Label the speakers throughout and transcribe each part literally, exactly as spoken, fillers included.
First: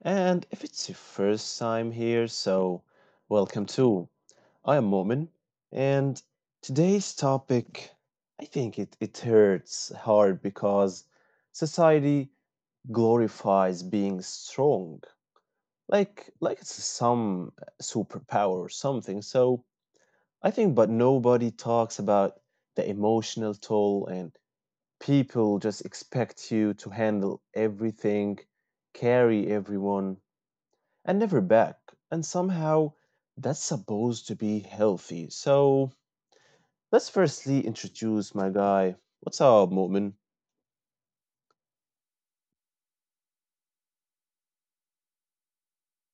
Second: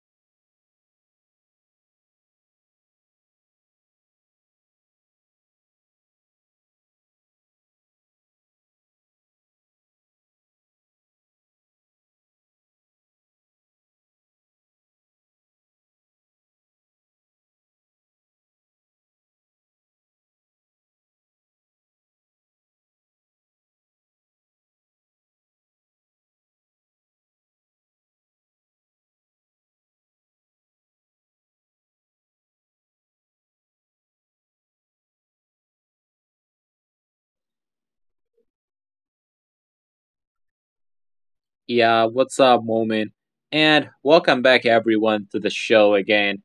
Speaker 1: And if it's your first time here, so welcome too. I am Momin, and today's topic, I think it, it hurts hard because society glorifies being strong, like like it's some superpower or something. So I think, but nobody talks about the emotional toll, and people just expect you to handle everything, carry everyone, and never back. And somehow that's supposed to be healthy. So let's firstly introduce my guy. What's up, Mu'min?
Speaker 2: Yeah, what's up, Moment? And welcome back, everyone, to the show again.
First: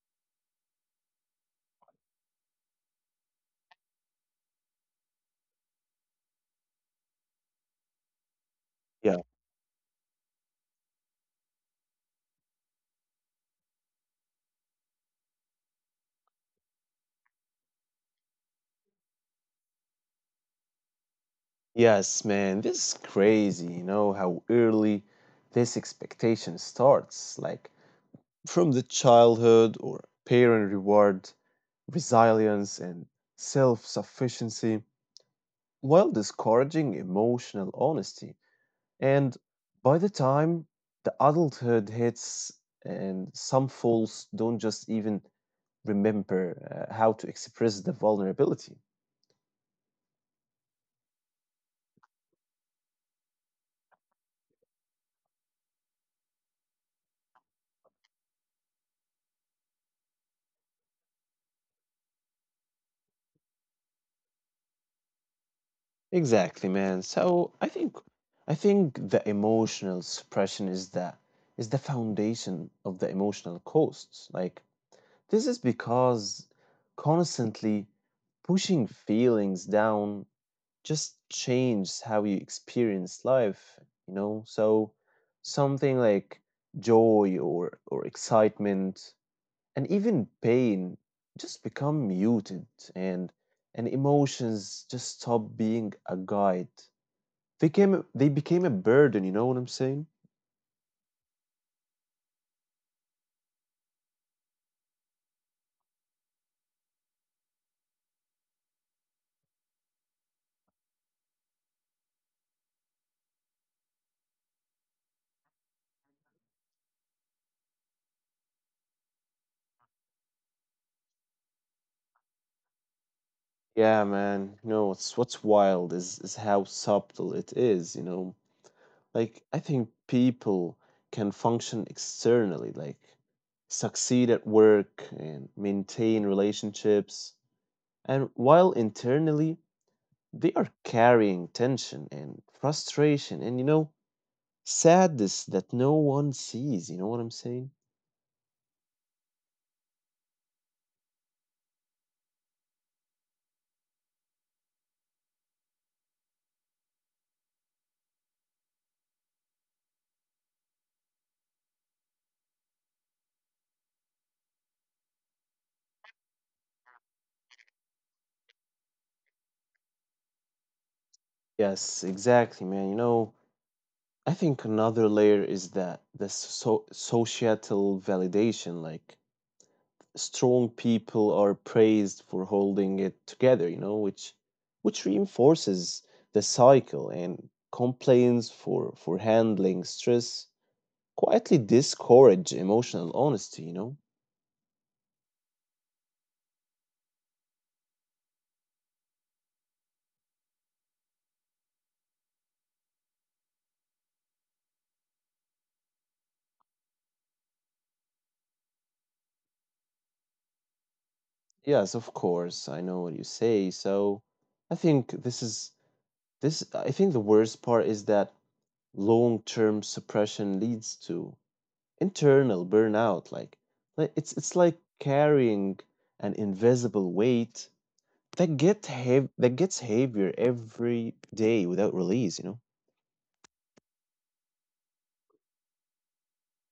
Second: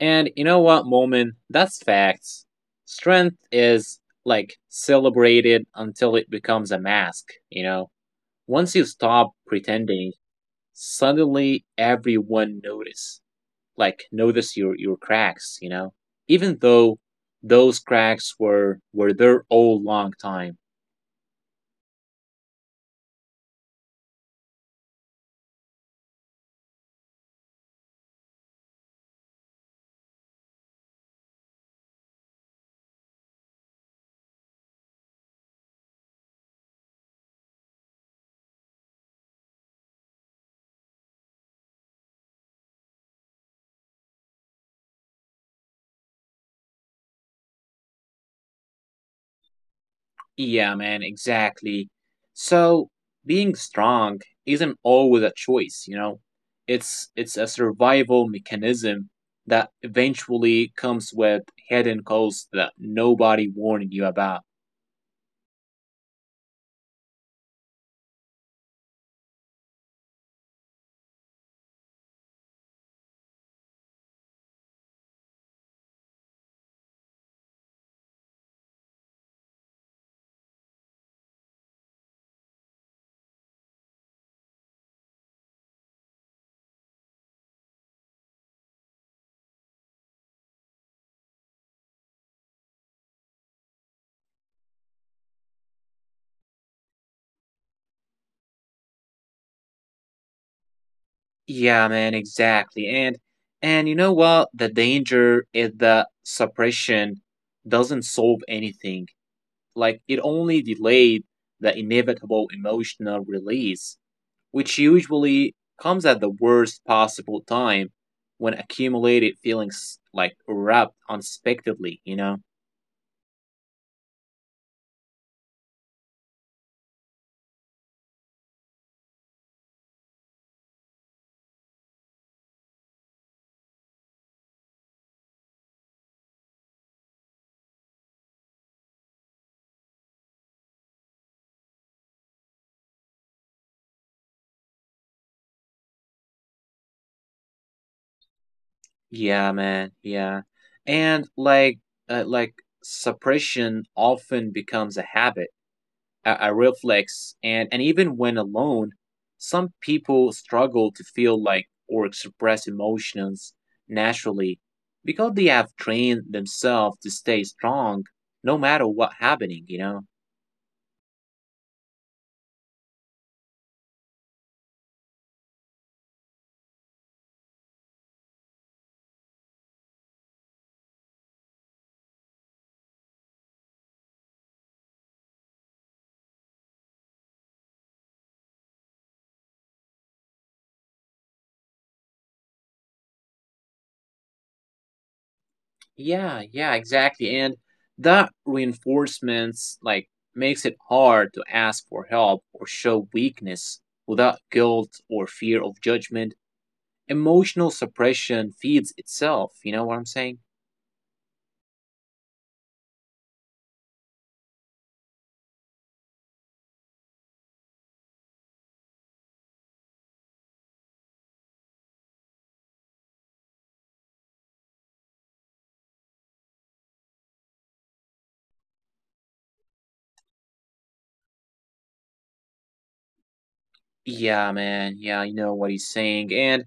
Speaker 2: And you know what, Moment? That's facts. Strength is like celebrated until it becomes a mask, you know? Once you
Speaker 1: Yeah.
Speaker 2: stop pretending, suddenly everyone notice. Like notice your your cracks, you know? Even though those cracks were were there all long time.
Speaker 1: Yes, man. This is crazy, you know, how early this expectation starts. Like from the childhood, or parent reward, resilience, and self sufficiency while discouraging emotional honesty. And by the time the adulthood hits, and some fools don't just even remember uh, how to express the vulnerability.
Speaker 2: Yeah, man, exactly. So being strong isn't always a choice, you know. It's it's a survival mechanism that eventually comes with hidden costs that nobody warned you about.
Speaker 1: Exactly, man. So I think I think the emotional suppression is the is the foundation of the emotional costs. Like this is because constantly pushing feelings down just changed how you experience life, you know. So something like joy or or excitement and even pain just become muted, and and emotions just stop being a guide. They came they became a burden, you know what I'm saying?
Speaker 2: Yeah, man, exactly. And and you know what? The danger is that suppression doesn't solve anything. Like it only delayed the inevitable emotional release, which usually comes at the worst possible time when accumulated feelings like erupt unexpectedly, you know?
Speaker 1: Yeah, man. You know what's what's wild is is how subtle it is, you know. Like, I think people can function externally, like succeed at work and maintain relationships. And while internally, they are carrying tension and frustration and, you know, sadness that no one sees. You know what I'm saying?
Speaker 2: Yeah, man. Yeah. And like uh, like suppression often becomes a habit, a, a reflex, and and even when alone, some people struggle to feel like or express emotions naturally because they have trained themselves to stay strong no matter what happening, you know?
Speaker 1: Yes, exactly, man. You know, I think another layer is that the so societal validation, like strong people are praised for holding it together, you know, which which reinforces the cycle, and complaints for for handling stress quietly discourage emotional honesty, you know.
Speaker 2: Yeah, yeah, exactly. And that reinforcements like makes it hard to ask for help or show weakness without guilt or fear of judgment. Emotional suppression feeds itself, you know what I'm saying?
Speaker 1: Yes, of course, I know what you say. So I think this is this I think the worst part is that long-term suppression leads to internal burnout. Like, like, it's it's like carrying an invisible weight That get heav that gets heavier every day without release, you know?
Speaker 2: Yeah, man. Yeah, I know what he's saying. And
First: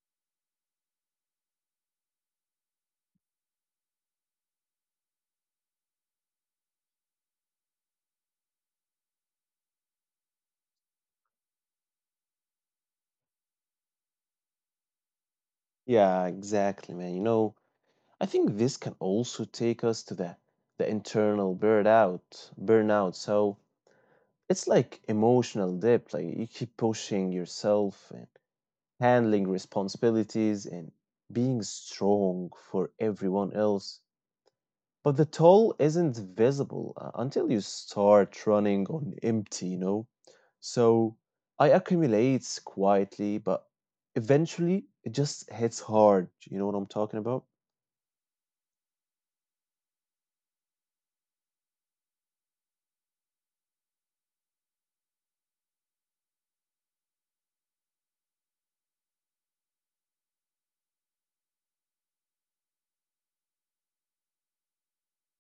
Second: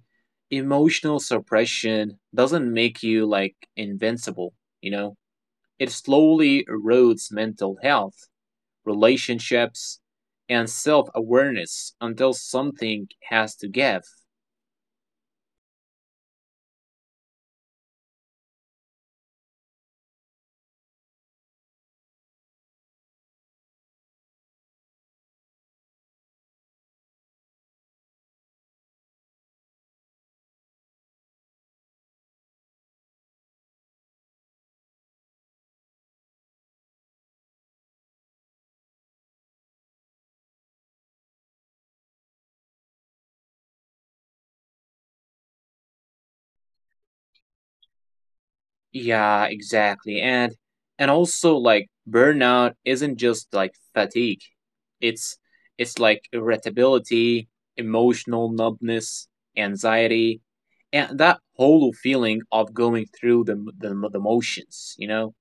Speaker 2: emotional suppression doesn't make you like invincible, you know? It slowly erodes mental health, relationships, and self awareness until something has to give.
Speaker 1: Yeah, exactly, man. You know, I think this can also take us to the the internal burnout, burnout. So it's like emotional depth. Like you keep pushing yourself and handling responsibilities and being strong for everyone else. But the toll isn't visible uh, until you start running on empty, you know? So I accumulates quietly, but eventually it just hits hard. You know what I'm talking about?
Speaker 2: Yeah, exactly. And and also like burnout isn't just like fatigue. It's it's like irritability, emotional numbness, anxiety, and that whole feeling of going through the the, the motions, you know?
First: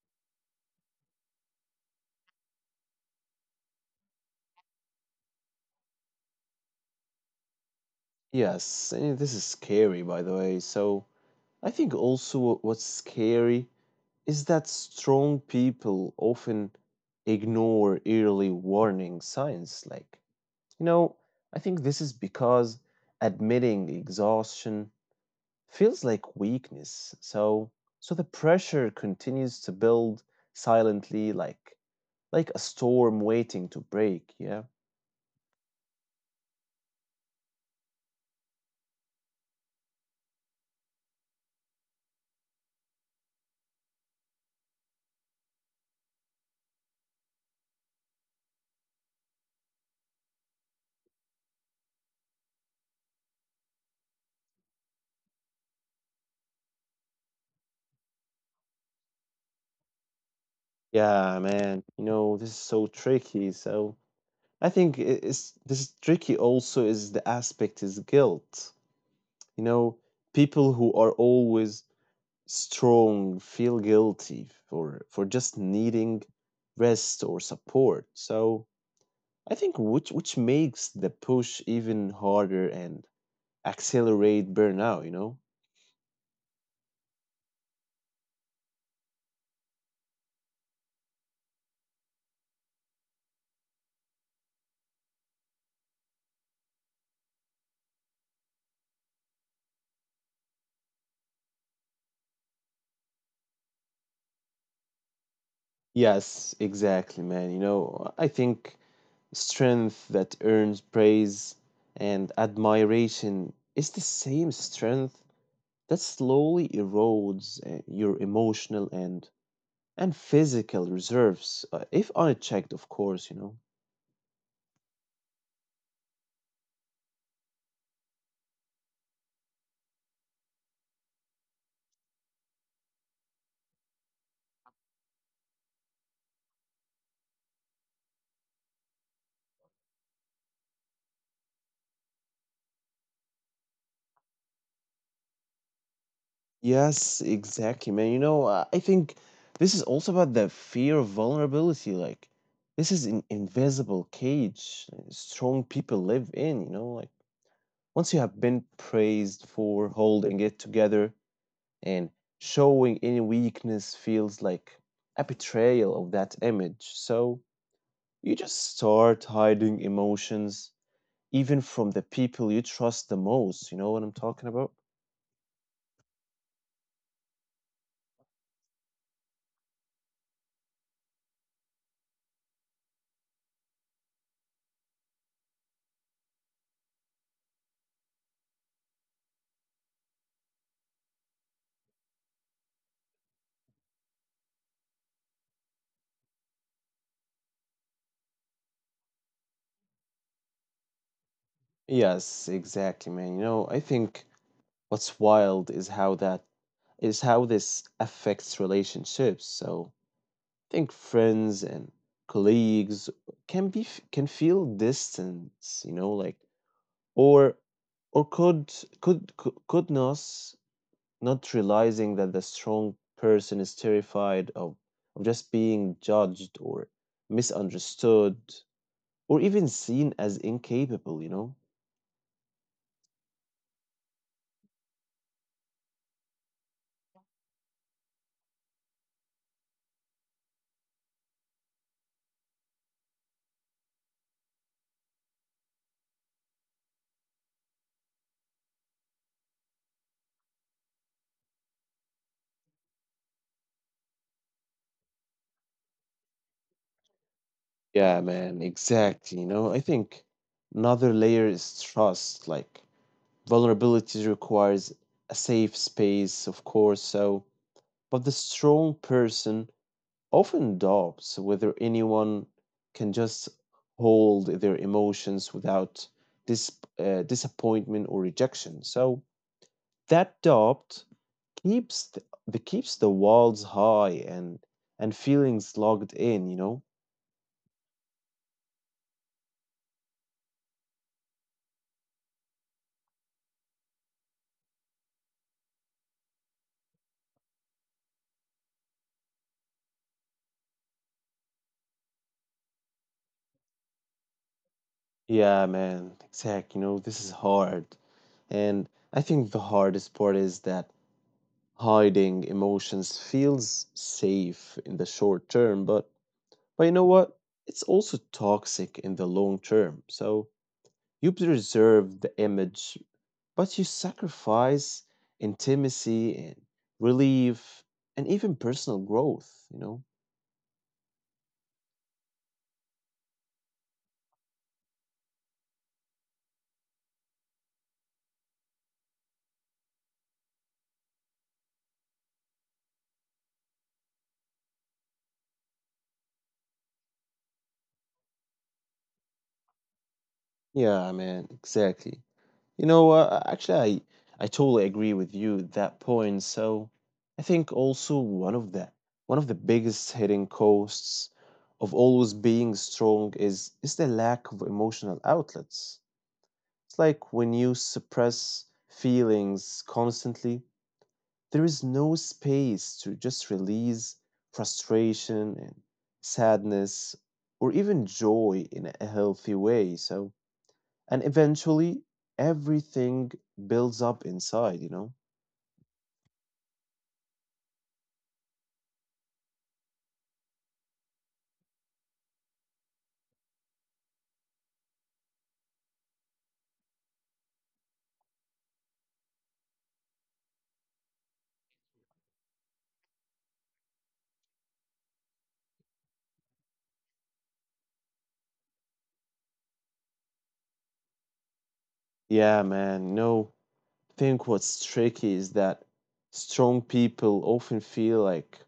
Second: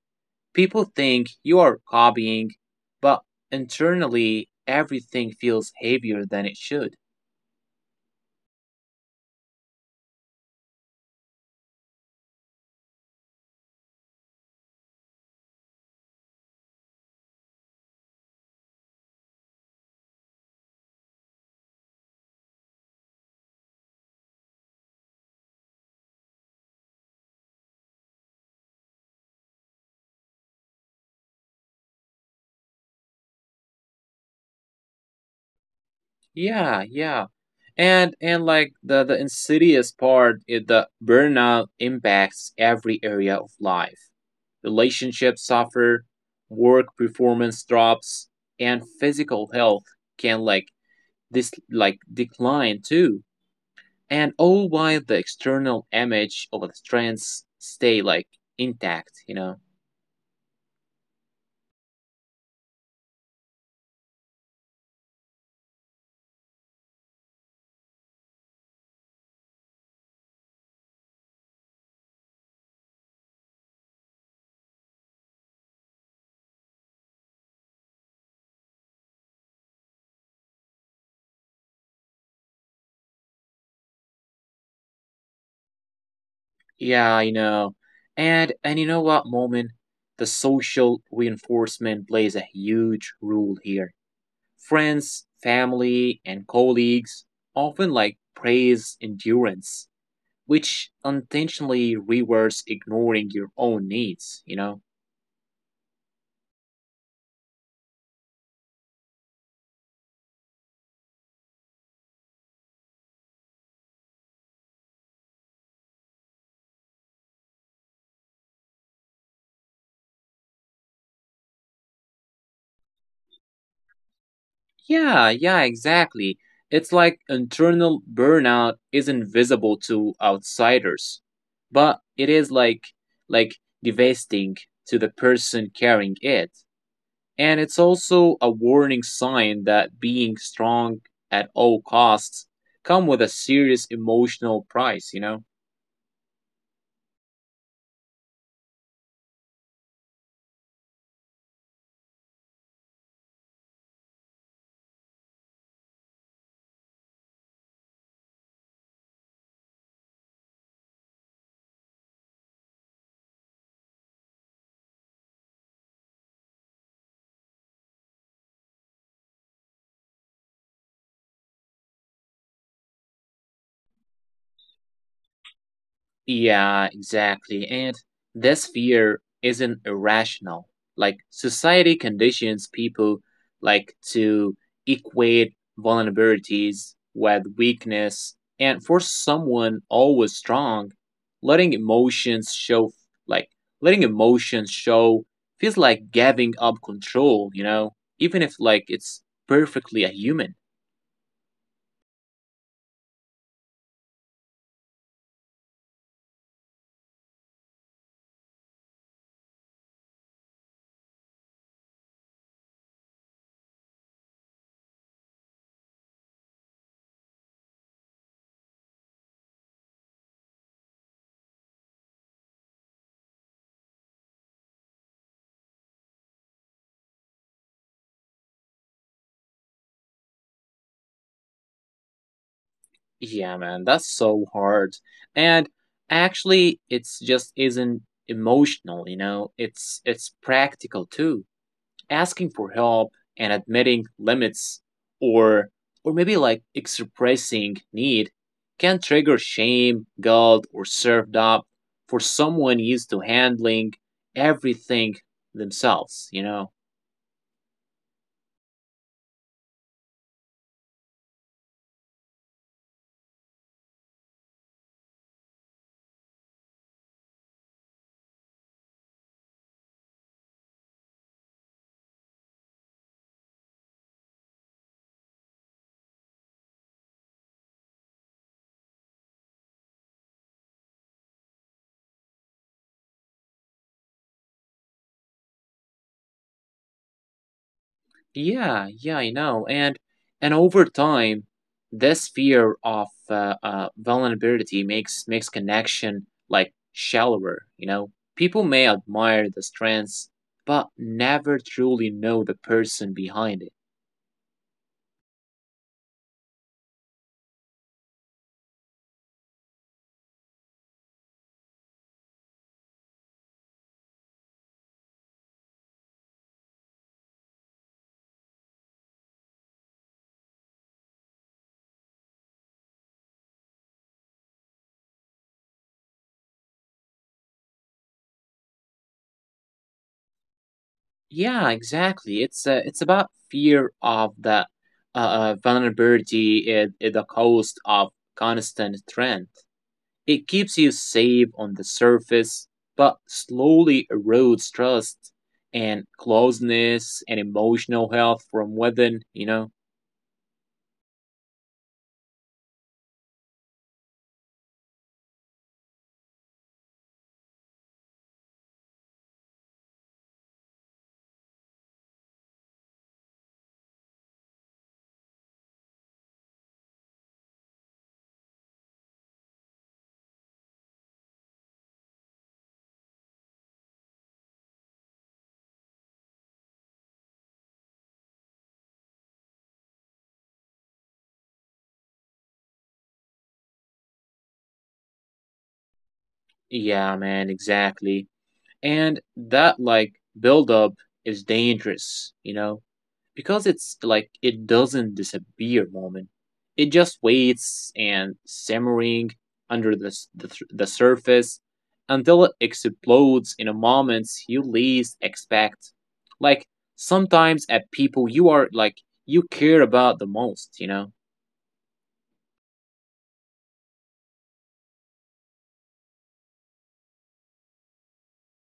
Speaker 2: People think you are copying, but internally everything feels heavier than it should.
Speaker 1: Yes, and this is scary, by the way. So I think also what- what's scary is that strong people often ignore early warning signs. Like, you know, I think this is because admitting exhaustion feels like weakness. So so the pressure continues to build silently, like like a storm waiting to break, yeah.
Speaker 2: Yeah, yeah. and and like the the insidious part is the burnout impacts every area of life. Relationships suffer, work performance drops, and physical health can like this like decline too, and all while the external image of the strengths stay like intact, you know?
Speaker 1: Yeah, man. You know, this is so tricky. So I think i- it's this is tricky also is the aspect is guilt. You know, people who are always strong feel guilty for for just needing rest or support. So I think which which makes the push even harder and accelerate burnout, you know?
Speaker 2: Yeah, you know. And and you know what, Moment? The social reinforcement plays a huge role here. Friends, family, and colleagues often like praise endurance, which unintentionally rewards ignoring your own needs, you know?
Speaker 1: Yes, exactly, man. You know, I think strength that earns praise and admiration is the same strength that slowly erodes uh, your emotional and and physical reserves, uh, if unchecked, of course, you know.
Speaker 2: Yeah, yeah, exactly. It's like internal burnout isn't visible to outsiders, but it is like like devastating to the person carrying it. And it's also a warning sign that being strong at all costs come with a serious emotional price, you know?
Speaker 1: Yes, exactly, man. You know, uh, I think this is also about the fear of vulnerability. Like, this is an invisible cage uh, strong people live in, you know. Like once you have been praised for holding it together, and showing any weakness feels like a betrayal of that image. So you just start hiding emotions, even from the people you trust the most. You know what I'm talking about?
Speaker 2: Yeah, exactly. And this fear isn't irrational. Like society conditions people like to equate vulnerabilities with weakness, and for someone always strong, letting emotions show like letting emotions show feels like giving up control, you know, even if like it's perfectly a human.
Speaker 1: Yes, exactly, man. You know, I think what's wild is how that is how this affects relationships. So I think friends and colleagues can be f- can feel distance, you know. Like or or could could could could Nas not realizing that the strong person is terrified of of just being judged or misunderstood or even seen as incapable, you know?
Speaker 2: Yeah, man, that's so hard. And actually, it's just isn't emotional, you know? It's it's practical too. Asking for help and admitting limits, or or maybe like expressing need can trigger shame, guilt, or self-doubt for someone used to handling everything themselves, you know?
Speaker 1: Yeah, man, exactly. You know, I think another layer is trust. Like vulnerability requires a safe space, of course. So, but the strong person often doubts whether anyone can just hold their emotions without dis- uh, disappointment or rejection. So that doubt keeps the, the keeps the walls high, and and feelings logged in. You know.
Speaker 2: Yeah, yeah, I know. And and over time, this fear of uh, uh, vulnerability makes makes connection like shallower. You know, people may admire the strengths, but never truly know the person behind it.
Speaker 1: Yeah, man. Exact. You know, this is hard, and I think the hardest part is that hiding emotions feels safe in the short term, but But you know what? It's also toxic in the long term. So you preserve the image, but you sacrifice intimacy and relief and even personal growth, you know?
Speaker 2: Yeah, exactly. It's uh, it's about fear of the uh, uh, vulnerability at, at the cost of constant strength. It keeps you safe on the surface, but slowly erodes trust and closeness and emotional health from within, you know?
Speaker 1: Yeah, man, exactly. You know, uh, actually, I, I totally agree with you at that point. So I think also one of the one of the biggest hidden costs of always being strong is is the lack of emotional outlets. It's like when you suppress feelings constantly, there is no space to just release frustration and sadness or even joy in a healthy way. So, and eventually everything builds up inside, you know?
Speaker 2: Yeah, man, exactly. And that like buildup is dangerous, you know? Because it's like it doesn't disappear, Moment. It just waits and simmering under the, the, the surface until it explodes in a moment you least expect, like sometimes at people you are like you care about the most, you know?
Speaker 1: Yeah, man. No, I think what's tricky is that strong people often feel like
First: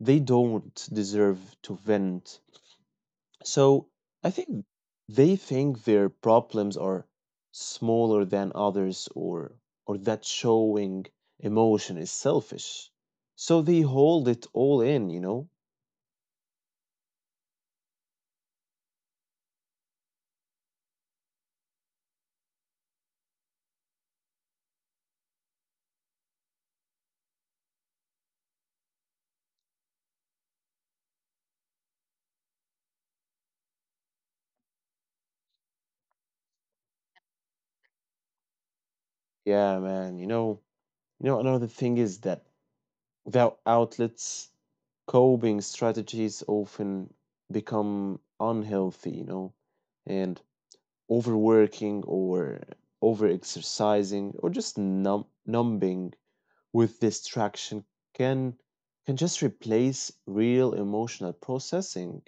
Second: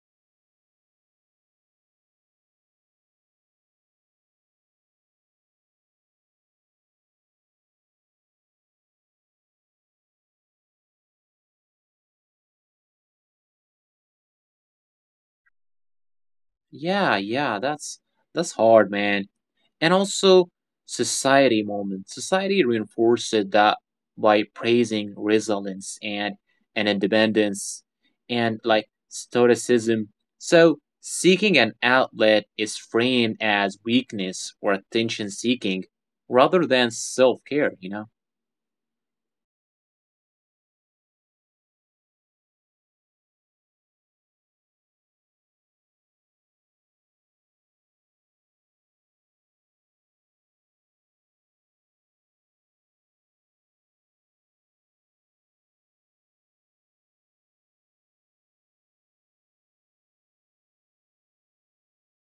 Speaker 1: they don't deserve to vent. So I think they think their problems are smaller than others, or or that showing emotion is selfish. So they hold it all in, you know?
Speaker 2: Yeah, yeah, that's that's hard man. And also society, Moment. Society reinforced that by praising resilience, and, and independence and like stoicism. So seeking an outlet is framed as weakness or attention seeking rather than self care, you know?
Speaker 1: Yeah, man, you know, you know another thing is that without outlets, coping strategies often become unhealthy, you know, and overworking or over exercising or just numb numbing with distraction can can just replace real emotional processing,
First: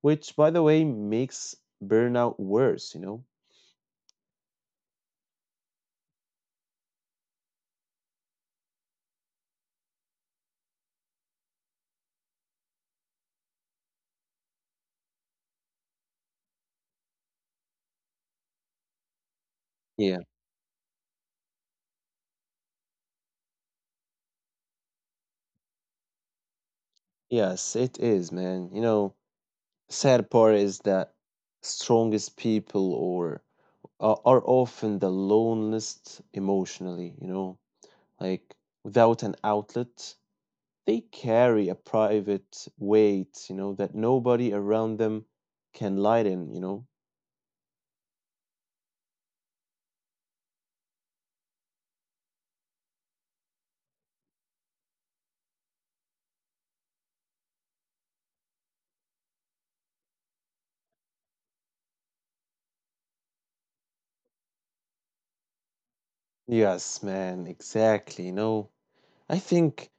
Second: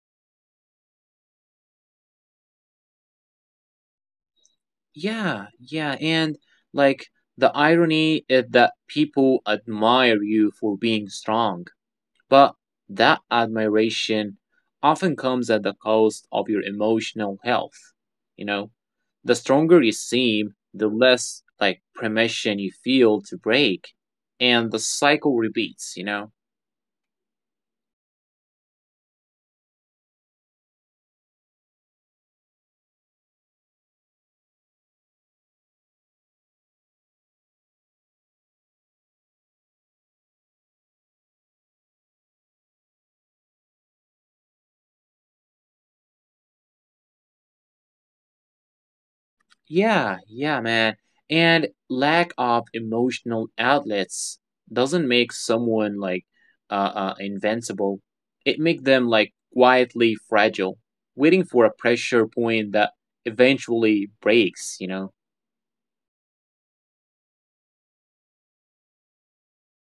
Speaker 1: which by the way makes burnout worse, you know?
Speaker 2: Yeah, yeah. And like the irony is that people admire you for being strong, but that admiration often comes at the cost of your emotional health. You know, the stronger you
Speaker 1: Yeah.
Speaker 2: seem, the less like permission you feel to break. And the cycle repeats, you know?
Speaker 1: Yes, it is, man. You know, sad part is that strongest people or are are often the loneliest emotionally, you know. Like without an outlet, they carry a private weight, you know, that nobody around them can lighten, you know.
Speaker 2: Yeah, yeah, man. And lack of emotional outlets doesn't make someone like uh, uh invincible. It make them like quietly fragile, waiting for a pressure point that eventually breaks, you know?
Speaker 1: Yes, man, exactly. You know, I think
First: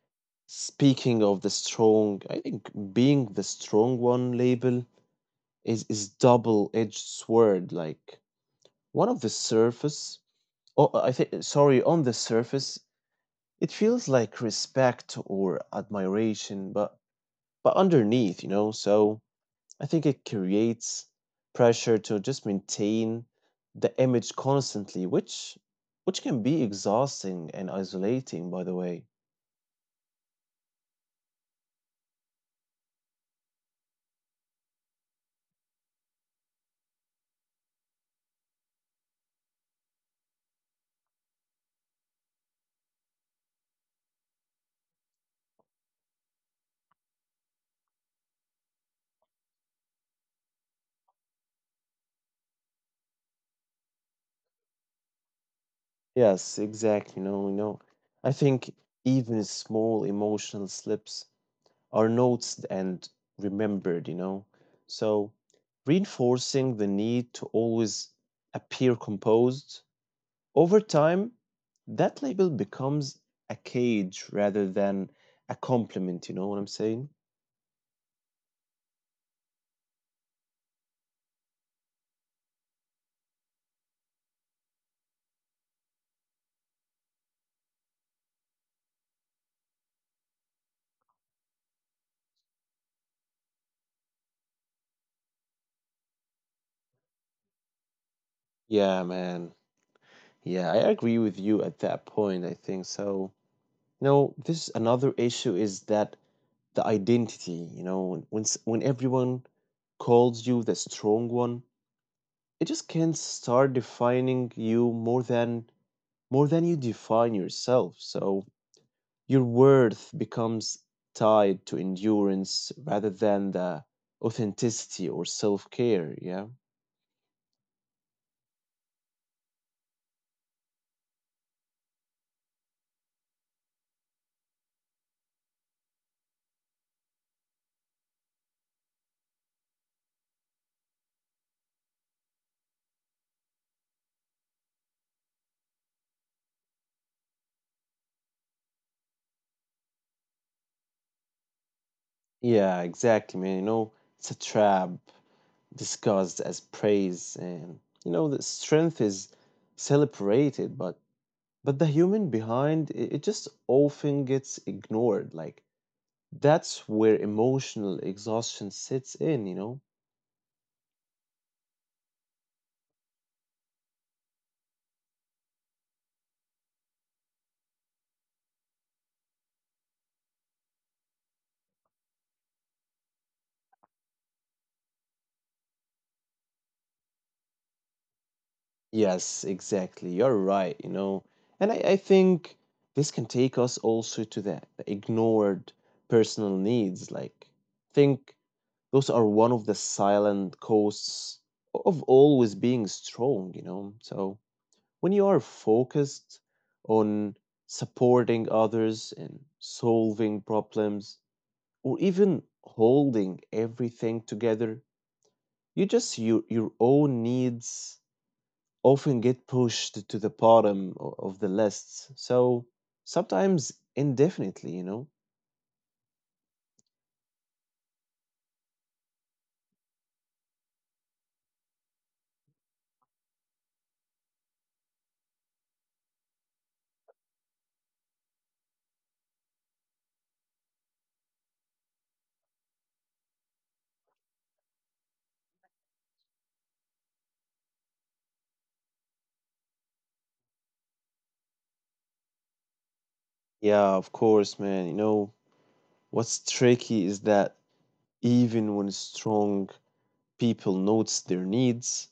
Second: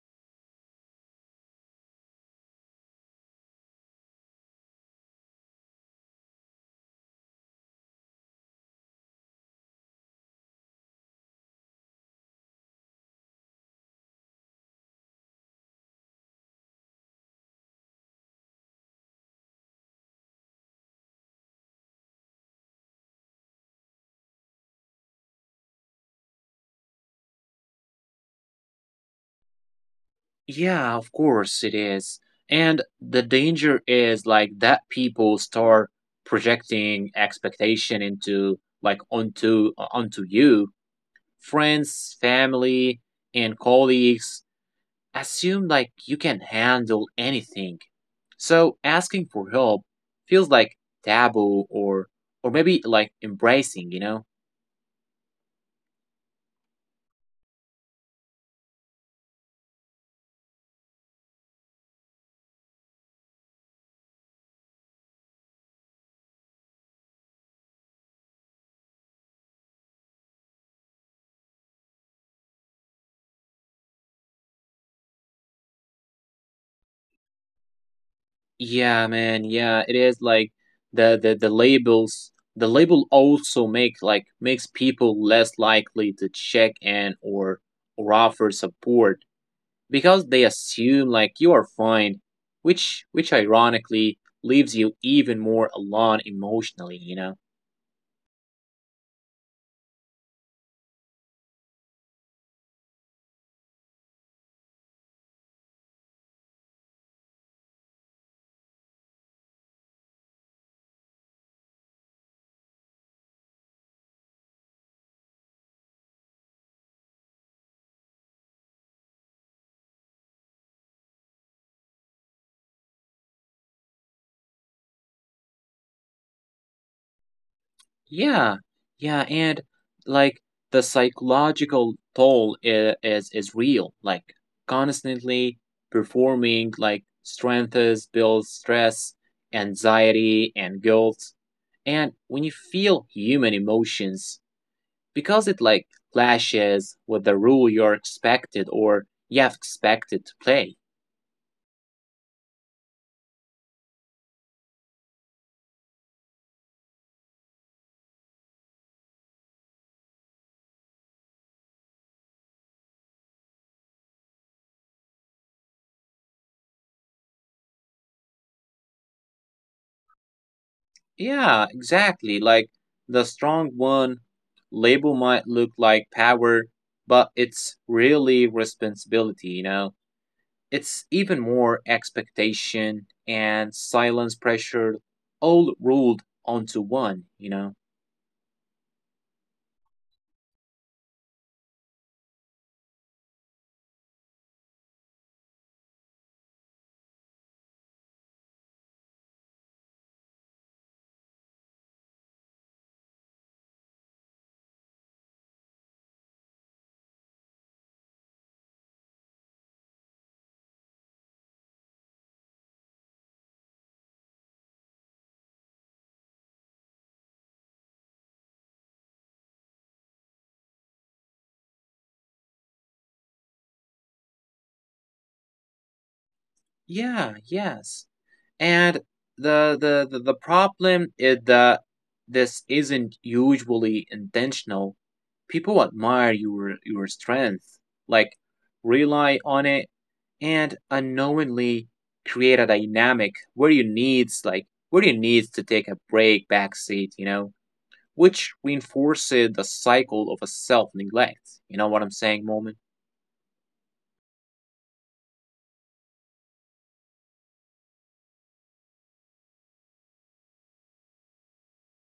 Speaker 1: speaking of the strong, I think being the strong one label is is double-edged sword. Like one of the surface, oh, I think sorry, on the surface, it feels like respect or admiration, but but underneath, you know. So I think it creates pressure to just maintain the image constantly, which which can be exhausting and isolating, by the way.
Speaker 2: Yeah, of course it is. And the danger is like that people start projecting expectation into like onto uh, onto you. Friends, family, and colleagues assume like you can handle anything. So asking for help feels like taboo, or or maybe like embracing, you know?
Speaker 1: Yes, exactly. No, no. I think even small emotional slips are noticed and remembered, you know. So reinforcing the need to always appear composed, over time, that label becomes a cage rather than a compliment, you know what I'm saying?
Speaker 2: Yeah, man. Yeah, it is like the the the labels. The label also make like makes people less likely to check in or or offer support because they assume like you are fine, which which ironically leaves you even more alone emotionally, you know.
Speaker 1: Yeah, man. Yeah, I agree with you at that point, I think so. You know, this another issue is that the identity, you know, when when, s- when everyone calls you the strong one, it just can start defining you more than more than you define yourself. So your worth becomes tied to endurance rather than the authenticity or self-care, yeah?
Speaker 2: Yeah, yeah, and like the psychological toll is is, is real. Like constantly performing like strengths builds stress, anxiety, and guilt. And when you feel human emotions, because it like clashes with the rule you're expected or you have expected to play.
Speaker 1: Yeah, exactly, man. You know, it's a trap disguised as praise. And you know the strength is celebrated, but But the human behind it it just often gets ignored. Like, that's where emotional exhaustion sits in, you know?
Speaker 2: Yeah, exactly. Like the strong one label might look like power, but it's really responsibility, you know? It's even more expectation and silence pressure all rolled onto one, you know?
Speaker 1: Yes, exactly. You're right, you know? And I, I think this can take us also to the the ignored personal needs. Like, think those are one of the silent costs of always being strong, you know? So, when you are focused on supporting others and solving problems, or even holding everything together, you just your your own needs often get pushed to the bottom o- of the lists. So sometimes indefinitely, you know.
Speaker 2: Yeah, yes. And the the the, the problem is that this isn't usually intentional. People admire your your strength, like rely on it, and unknowingly create a dynamic where you needs like where you needs to take a break backseat, you know, which reinforces the cycle of a self neglect. You know what I'm saying, Moment?
Speaker 1: Yeah, of course, man. You know what's tricky is that even when strong people notice their needs,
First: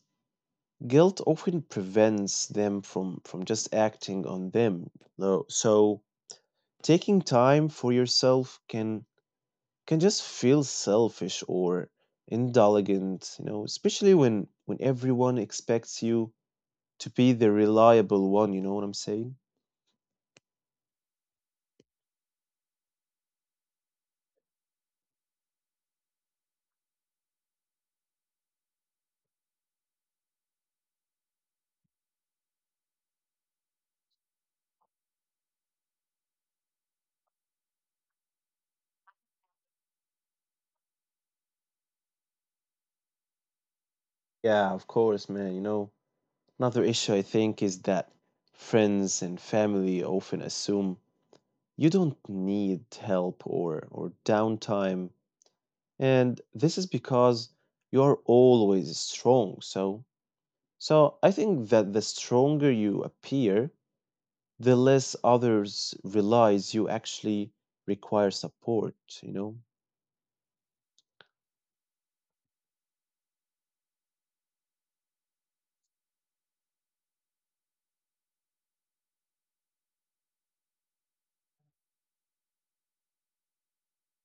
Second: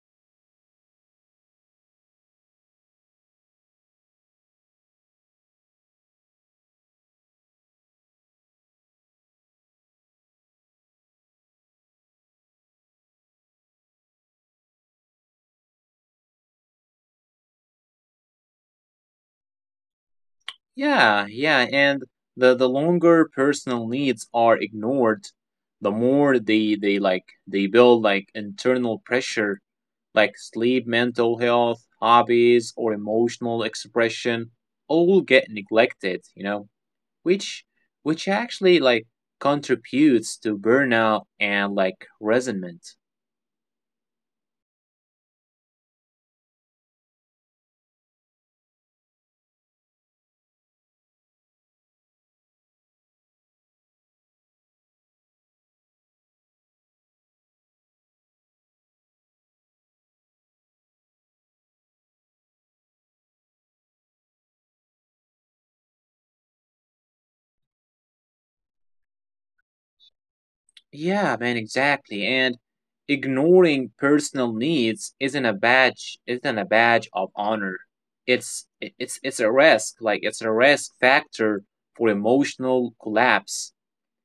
Speaker 1: guilt often prevents them from from just acting on them. No, so taking time for yourself can can just feel selfish or indulgent, you know, especially when when everyone expects you to be the reliable one, you know what I'm saying?
Speaker 2: Yeah, yeah, and the the longer personal needs are ignored, the more they they like they build like internal pressure, like sleep, mental health, hobbies, or emotional expression, all get neglected, you know, which which actually like contributes to burnout and like resentment.
Speaker 1: Yeah, of course, man. You know, another issue I think is that friends and family often assume you don't need help or or downtime, and this is because you're always strong. So so I think that the stronger you appear, the less others realize you actually require support, you know.
Speaker 2: Yeah, man, exactly. And ignoring personal needs isn't a badge, isn't a badge of honor. It's it- it's it's a risk, like it's a risk factor for emotional collapse.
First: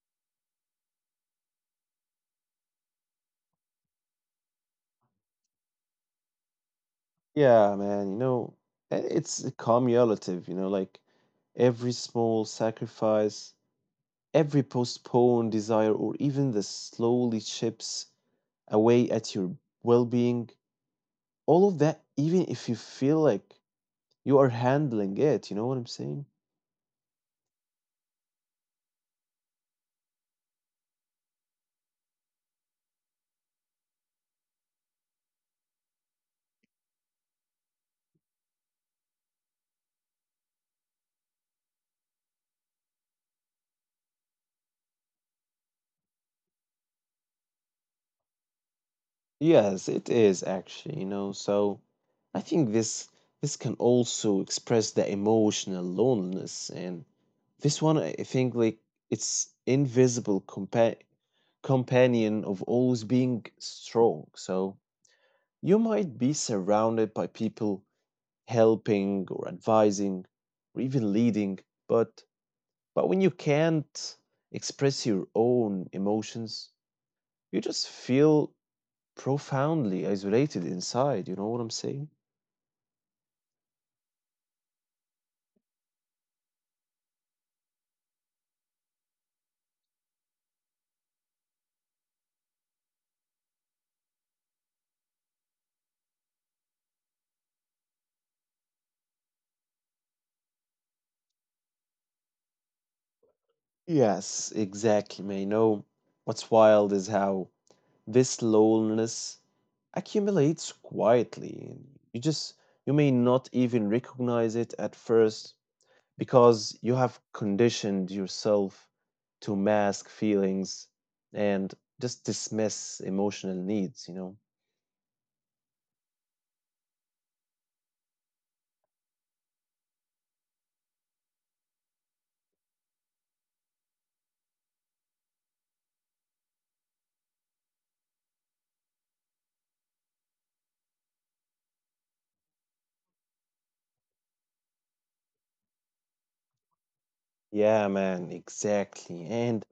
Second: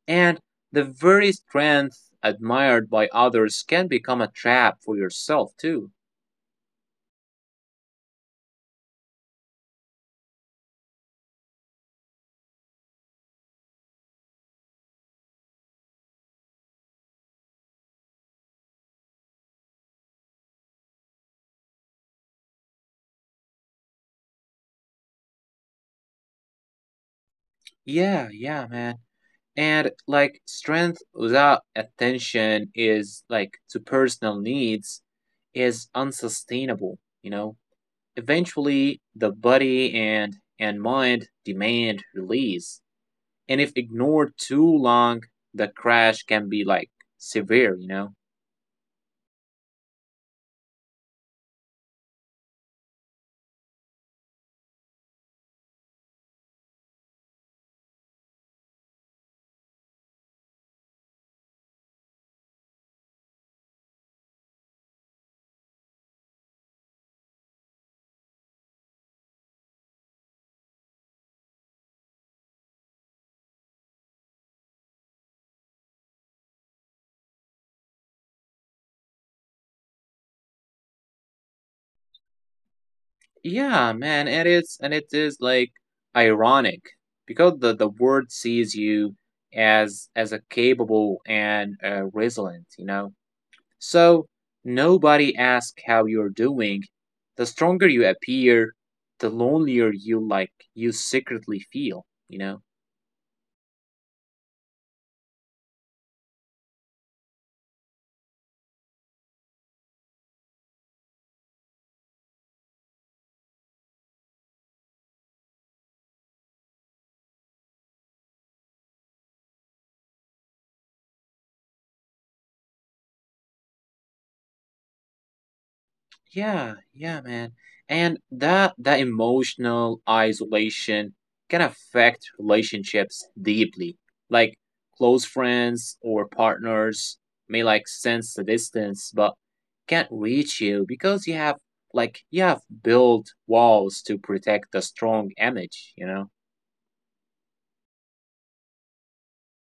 Speaker 2: And the very strength admired by others can become a trap for yourself too.
Speaker 1: Yeah, man, you know, i- it's cumulative, you know. Like every small sacrifice, every postponed desire or even the slowly chips away at your well-being, all of that, even if you feel like you are handling it, you know what I'm saying?
Speaker 2: Yeah, yeah, man. And like strength without attention is like to personal needs is unsustainable, you know? Eventually, the body and, and mind demand release. And if ignored too long, the crash can be like severe, you know?
Speaker 1: Yes, it is actually, you know. So I think this this can also express the emotional loneliness, and this one I think like it's invisible compa companion of always being strong. So you might be surrounded by people helping or advising or even leading, but but when you can't express your own emotions, you just feel profoundly isolated inside. You know what I'm saying?
Speaker 2: Yeah, man, it is, and it is like ironic because the, the world sees you as as a capable and uh, resilient, you know. So nobody asks how you're doing. The stronger you appear, the lonelier you like you secretly feel, you know.
Speaker 1: Yes, exactly, man. You know, what's wild is how this loneliness accumulates quietly. You just, you may not even recognize it at first, because you have conditioned yourself to mask feelings and just dismiss emotional needs, you know?
Speaker 2: Yeah, yeah, man. And that that emotional isolation can affect relationships deeply. Like close friends or partners may like sense the distance but can't reach you because you have like you have built walls to protect the strong image, you know?
Speaker 1: Yeah, man, exactly. And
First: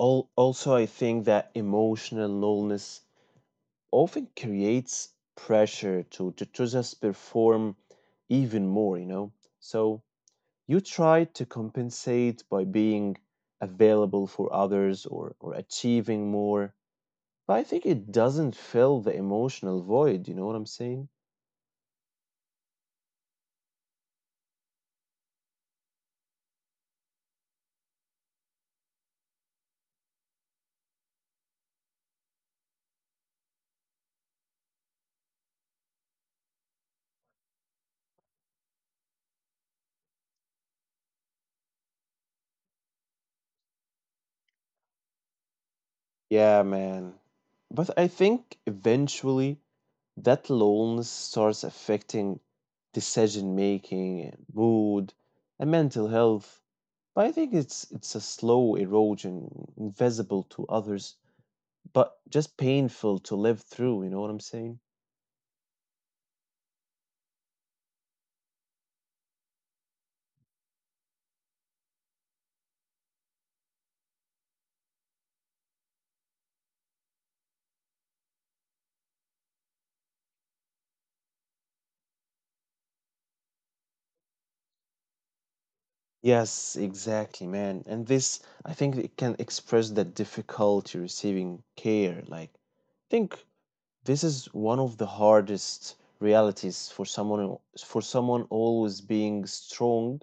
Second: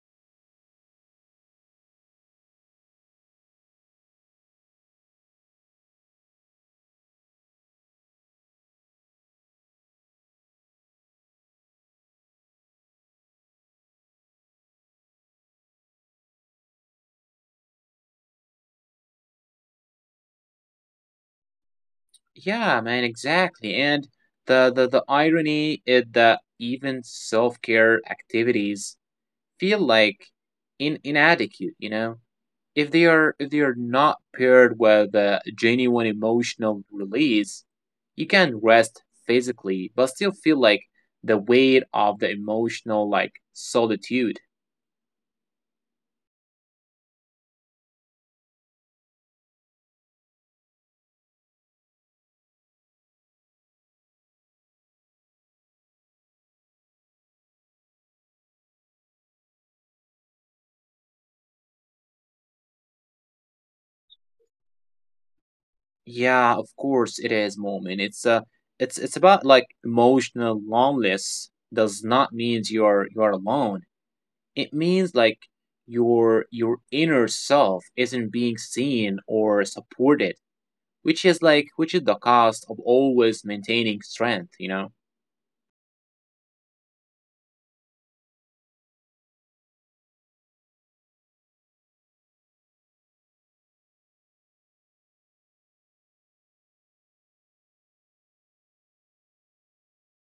Speaker 1: al- also, I think that emotional nullness often creates pressure to, to, to just perform even more, you know? So you try to compensate by being available for others or, or achieving more. But I think it doesn't fill the emotional void, you know what I'm saying?
Speaker 2: Yeah, man, exactly. And the the, the irony is that even self-care activities feel like in inadequate, you know? If they are if they are not paired with a genuine emotional release, you can rest physically but still feel like the weight of the emotional like solitude.
Speaker 1: Yeah, man. But I think eventually that loneliness starts affecting decision making and mood and mental health. But I think it's it's a slow erosion, invisible to others, but just painful to live through, you know what I'm saying?
Speaker 2: Yeah, of course it is, Moment. It's uh it's it's about like emotional loneliness does not mean you're you're alone. It means like your your inner self isn't being seen or supported, which is like which is the cost of always maintaining strength, you know.
Speaker 1: Yes, exactly, man. And this, I think it can express the difficulty receiving care. Like, think, this is one of the hardest realities for someone, for someone always being strong.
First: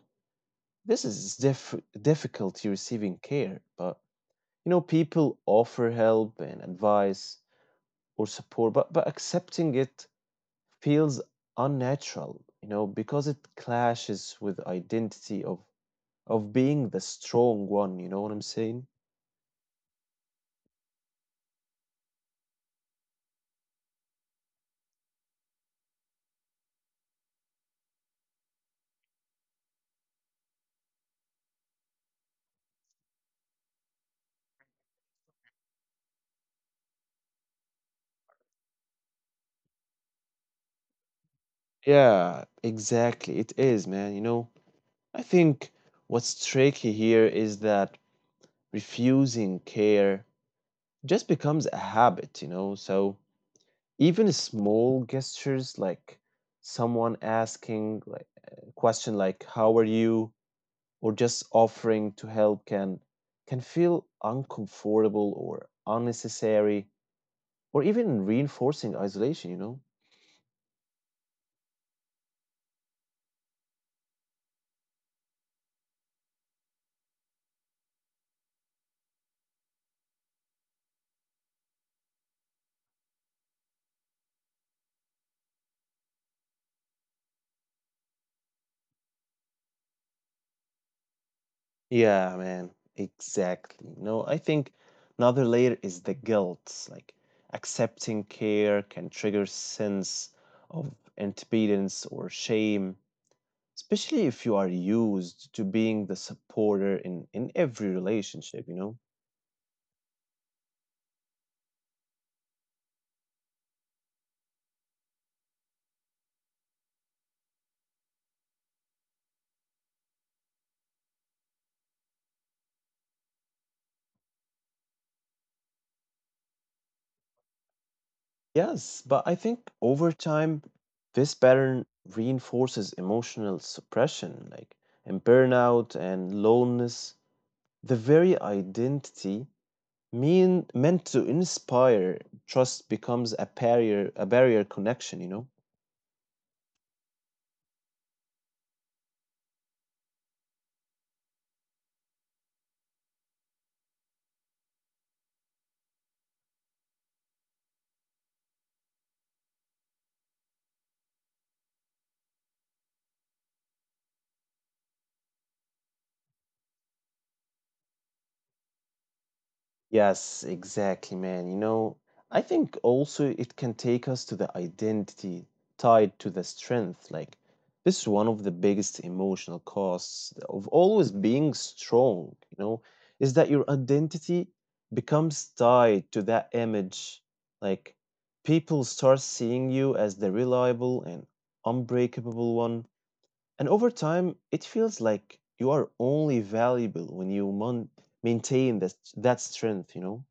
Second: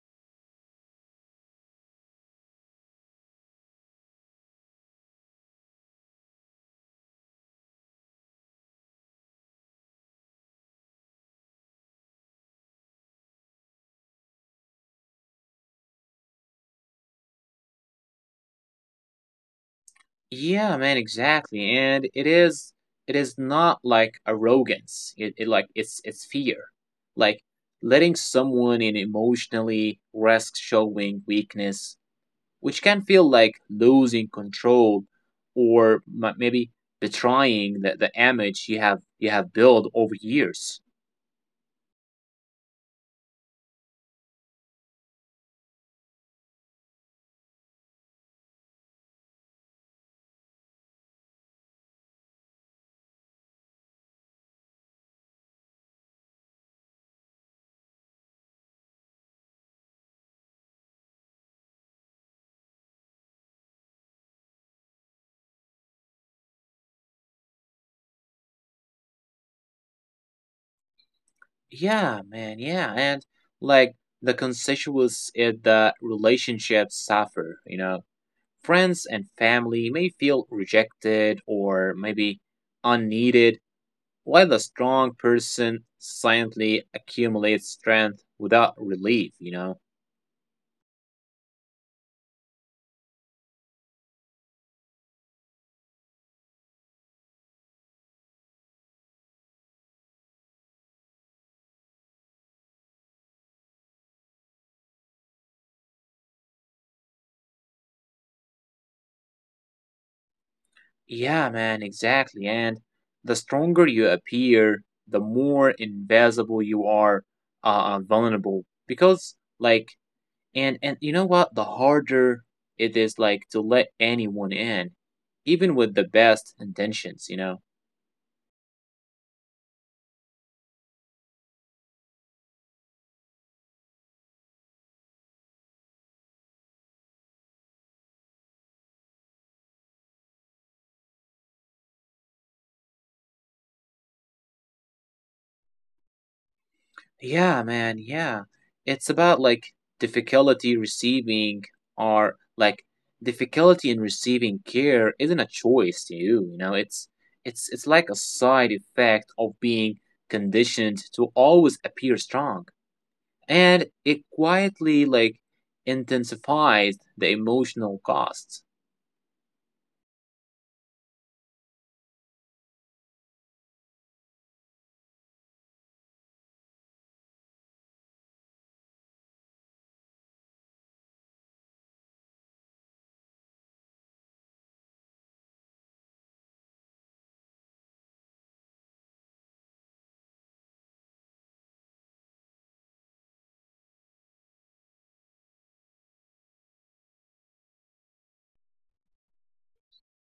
Speaker 1: This is diff- difficulty receiving care, but you know, people offer help and advice or support, but but accepting it feels unnatural, you know, because it clashes with identity of of being the strong one. You know what I'm saying?
Speaker 2: Yeah, man, exactly. And it is, it is not like arrogance, it, it like it's it's fear. Like letting someone in emotionally risks showing weakness, which can feel like losing control, or m- maybe betraying the, the image you have you have built over years.
Speaker 1: Yeah, exactly. It is, man. You know, I think what's tricky here is that refusing care just becomes a habit, you know? So even small gestures like someone asking like a question like how are you or just offering to help can can feel uncomfortable or unnecessary or even reinforcing isolation, you know?
Speaker 2: Yeah, man, yeah. And like the constituents in the relationship suffer, you know. Friends and family may feel rejected or maybe unneeded, while the strong person silently accumulates strength without relief, you know.
Speaker 1: Yeah, man, exactly. No, I think another layer is the guilt. Like accepting care can trigger sense of impotence or shame, especially if you are used to being the supporter in in every relationship, you know?
Speaker 2: Yeah, man, exactly. And the stronger you appear, the more invisible you are, uh, uh, vulnerable. Because, like, And and you know what? The harder it is like to let anyone in, even with the best intentions, you know.
Speaker 1: Yes, but I think over time this pattern reinforces emotional suppression, like in burnout and loneliness, the very identity mean meant to inspire trust becomes a barrier, a barrier connection, you know?
Speaker 2: Yeah, man, yeah. It's about like difficulty receiving, or like difficulty in receiving care isn't a choice to you, you know. It's it's it's like a side effect of being conditioned to always appear strong. And it quietly like intensifies the emotional costs.
Speaker 1: Yes, exactly, man. You know, I think also it can take us to the identity tied to the strength. Like, this is one of the biggest emotional costs of always being strong, you know, is that your identity becomes tied to that image. Like, people start seeing you as the reliable and unbreakable one, and over time, it feels like you are only valuable when you mon- maintain that that strength, you know?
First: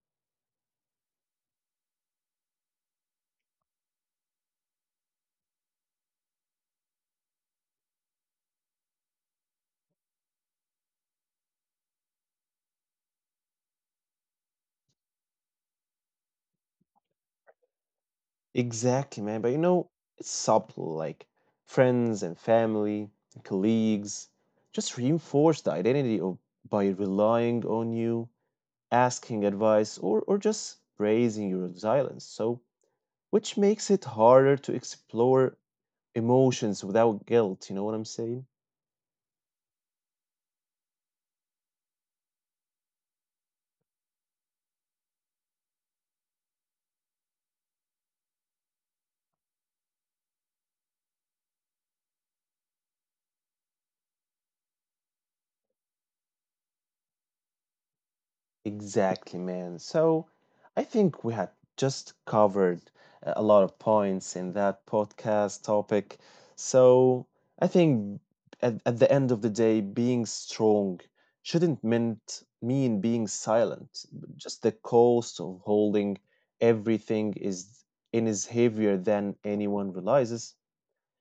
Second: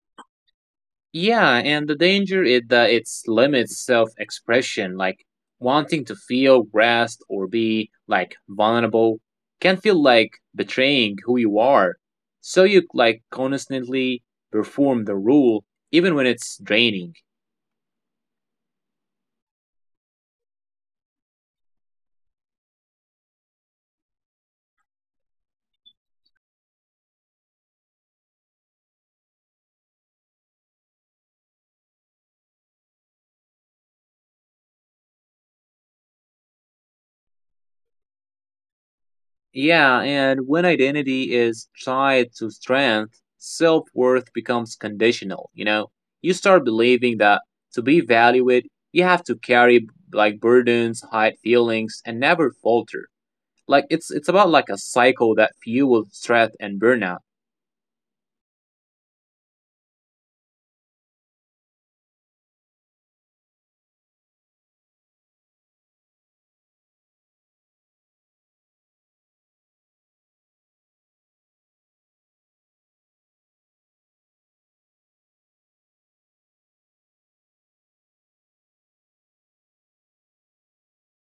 Speaker 2: Yeah, and the danger is that it limits self expression, like wanting to feel rest or be like vulnerable can feel like betraying who you are. So you like constantly perform the rule even when it's draining.
Speaker 1: Exactly, man. But you know, it's subtle, like friends and family, and colleagues just reinforce the identity of by relying on you, asking advice, or or just praising your resilience. So which makes it harder to explore emotions without guilt, you know what I'm saying?
Speaker 2: Yeah, and when identity is tied to strength, self worth becomes conditional, you know? You start believing that to be valued, you have to carry like burdens, hide feelings, and never falter. Like it's it's about like a cycle that fuels stress and burnout.
Speaker 1: Exactly, man. So I think we had just covered uh, a lot of points in that podcast topic. So I think at, at the end of the day, being strong shouldn't meant mean being silent. Just the cost of holding everything is in is heavier than anyone realizes,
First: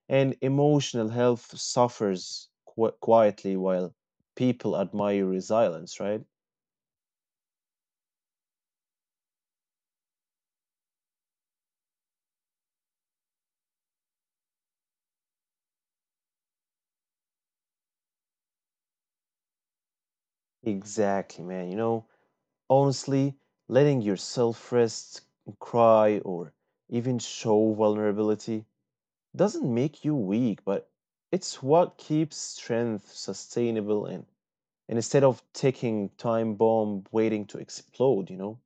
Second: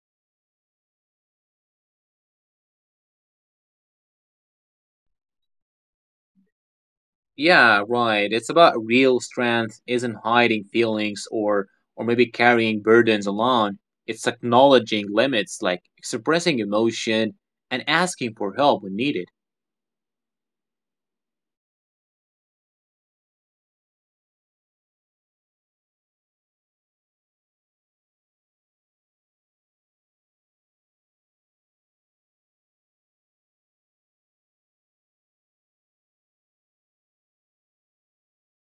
Speaker 1: and emotional health suffers qu- quietly while people admire resilience, right?
Speaker 2: Yeah, right. It's about real strength isn't hiding feelings or or maybe carrying burdens alone. It's acknowledging limits, like expressing emotion and asking for help when needed.
Speaker 1: Exactly, man. You know, honestly, letting yourself rest, cry, or even show vulnerability doesn't make you weak, but it's what keeps strength sustainable and, and instead of taking time bomb waiting to explode, you know?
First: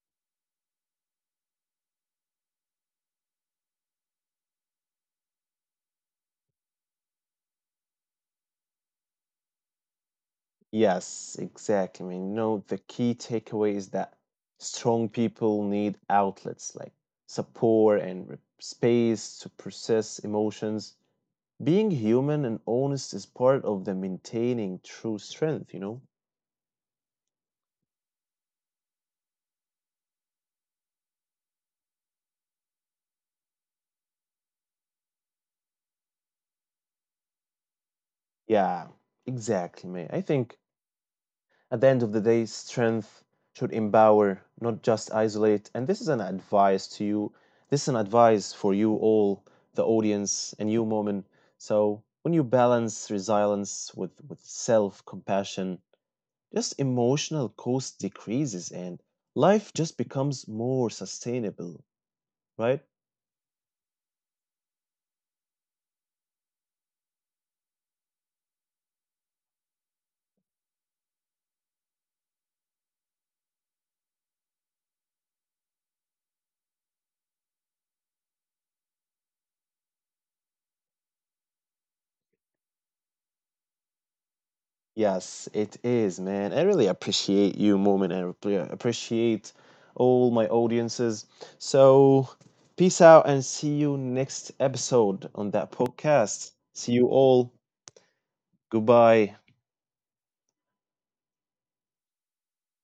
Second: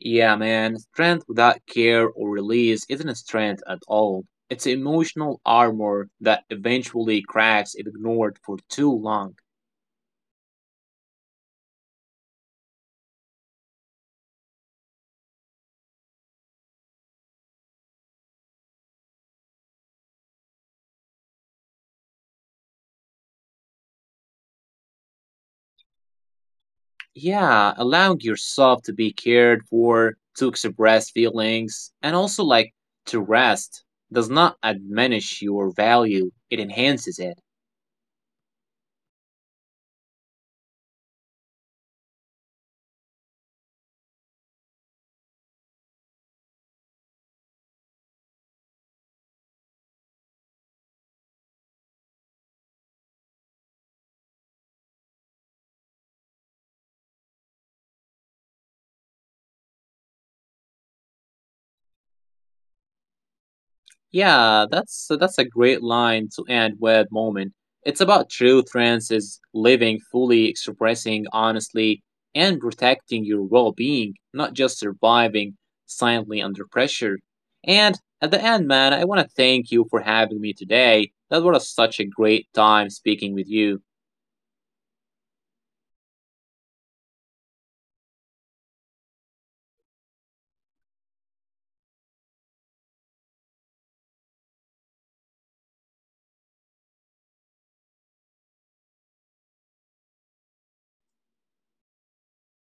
Speaker 2: Yeah, man, strength without care or release isn't a strength at all. It's emotional armor that eventually cracks if ignored for too long.
Speaker 1: Yes, exactly. I mean, you know, the key takeaway is that strong people need outlets like support and re- space to process emotions. Being human and honest is part of the maintaining true strength, you know?
Speaker 2: Yeah, allowing yourself to be cared for, to express feelings, and also like to rest does not diminish your value, it enhances it.
Speaker 1: Yeah, exactly, mate. I think at the end of the day, strength should empower, not just isolate. And this is an advice to you. This is an advice for you all, the audience, and you, Moment. So when you balance resilience with, with self compassion, just emotional cost decreases and life just becomes more sustainable, right?
Speaker 2: Yeah, that's so that's a great line to end with, Moment. It's about true trends is living fully, expressing honestly, and protecting your well-being, not just surviving silently under pressure. And at the end, man, I want to thank you for having me today. That was such a great time speaking with you.
Speaker 1: Yes, it is, man. I really appreciate you, Moment, and appre- appreciate all my audiences. So, peace out and see you next episode on that podcast. See you all. Goodbye.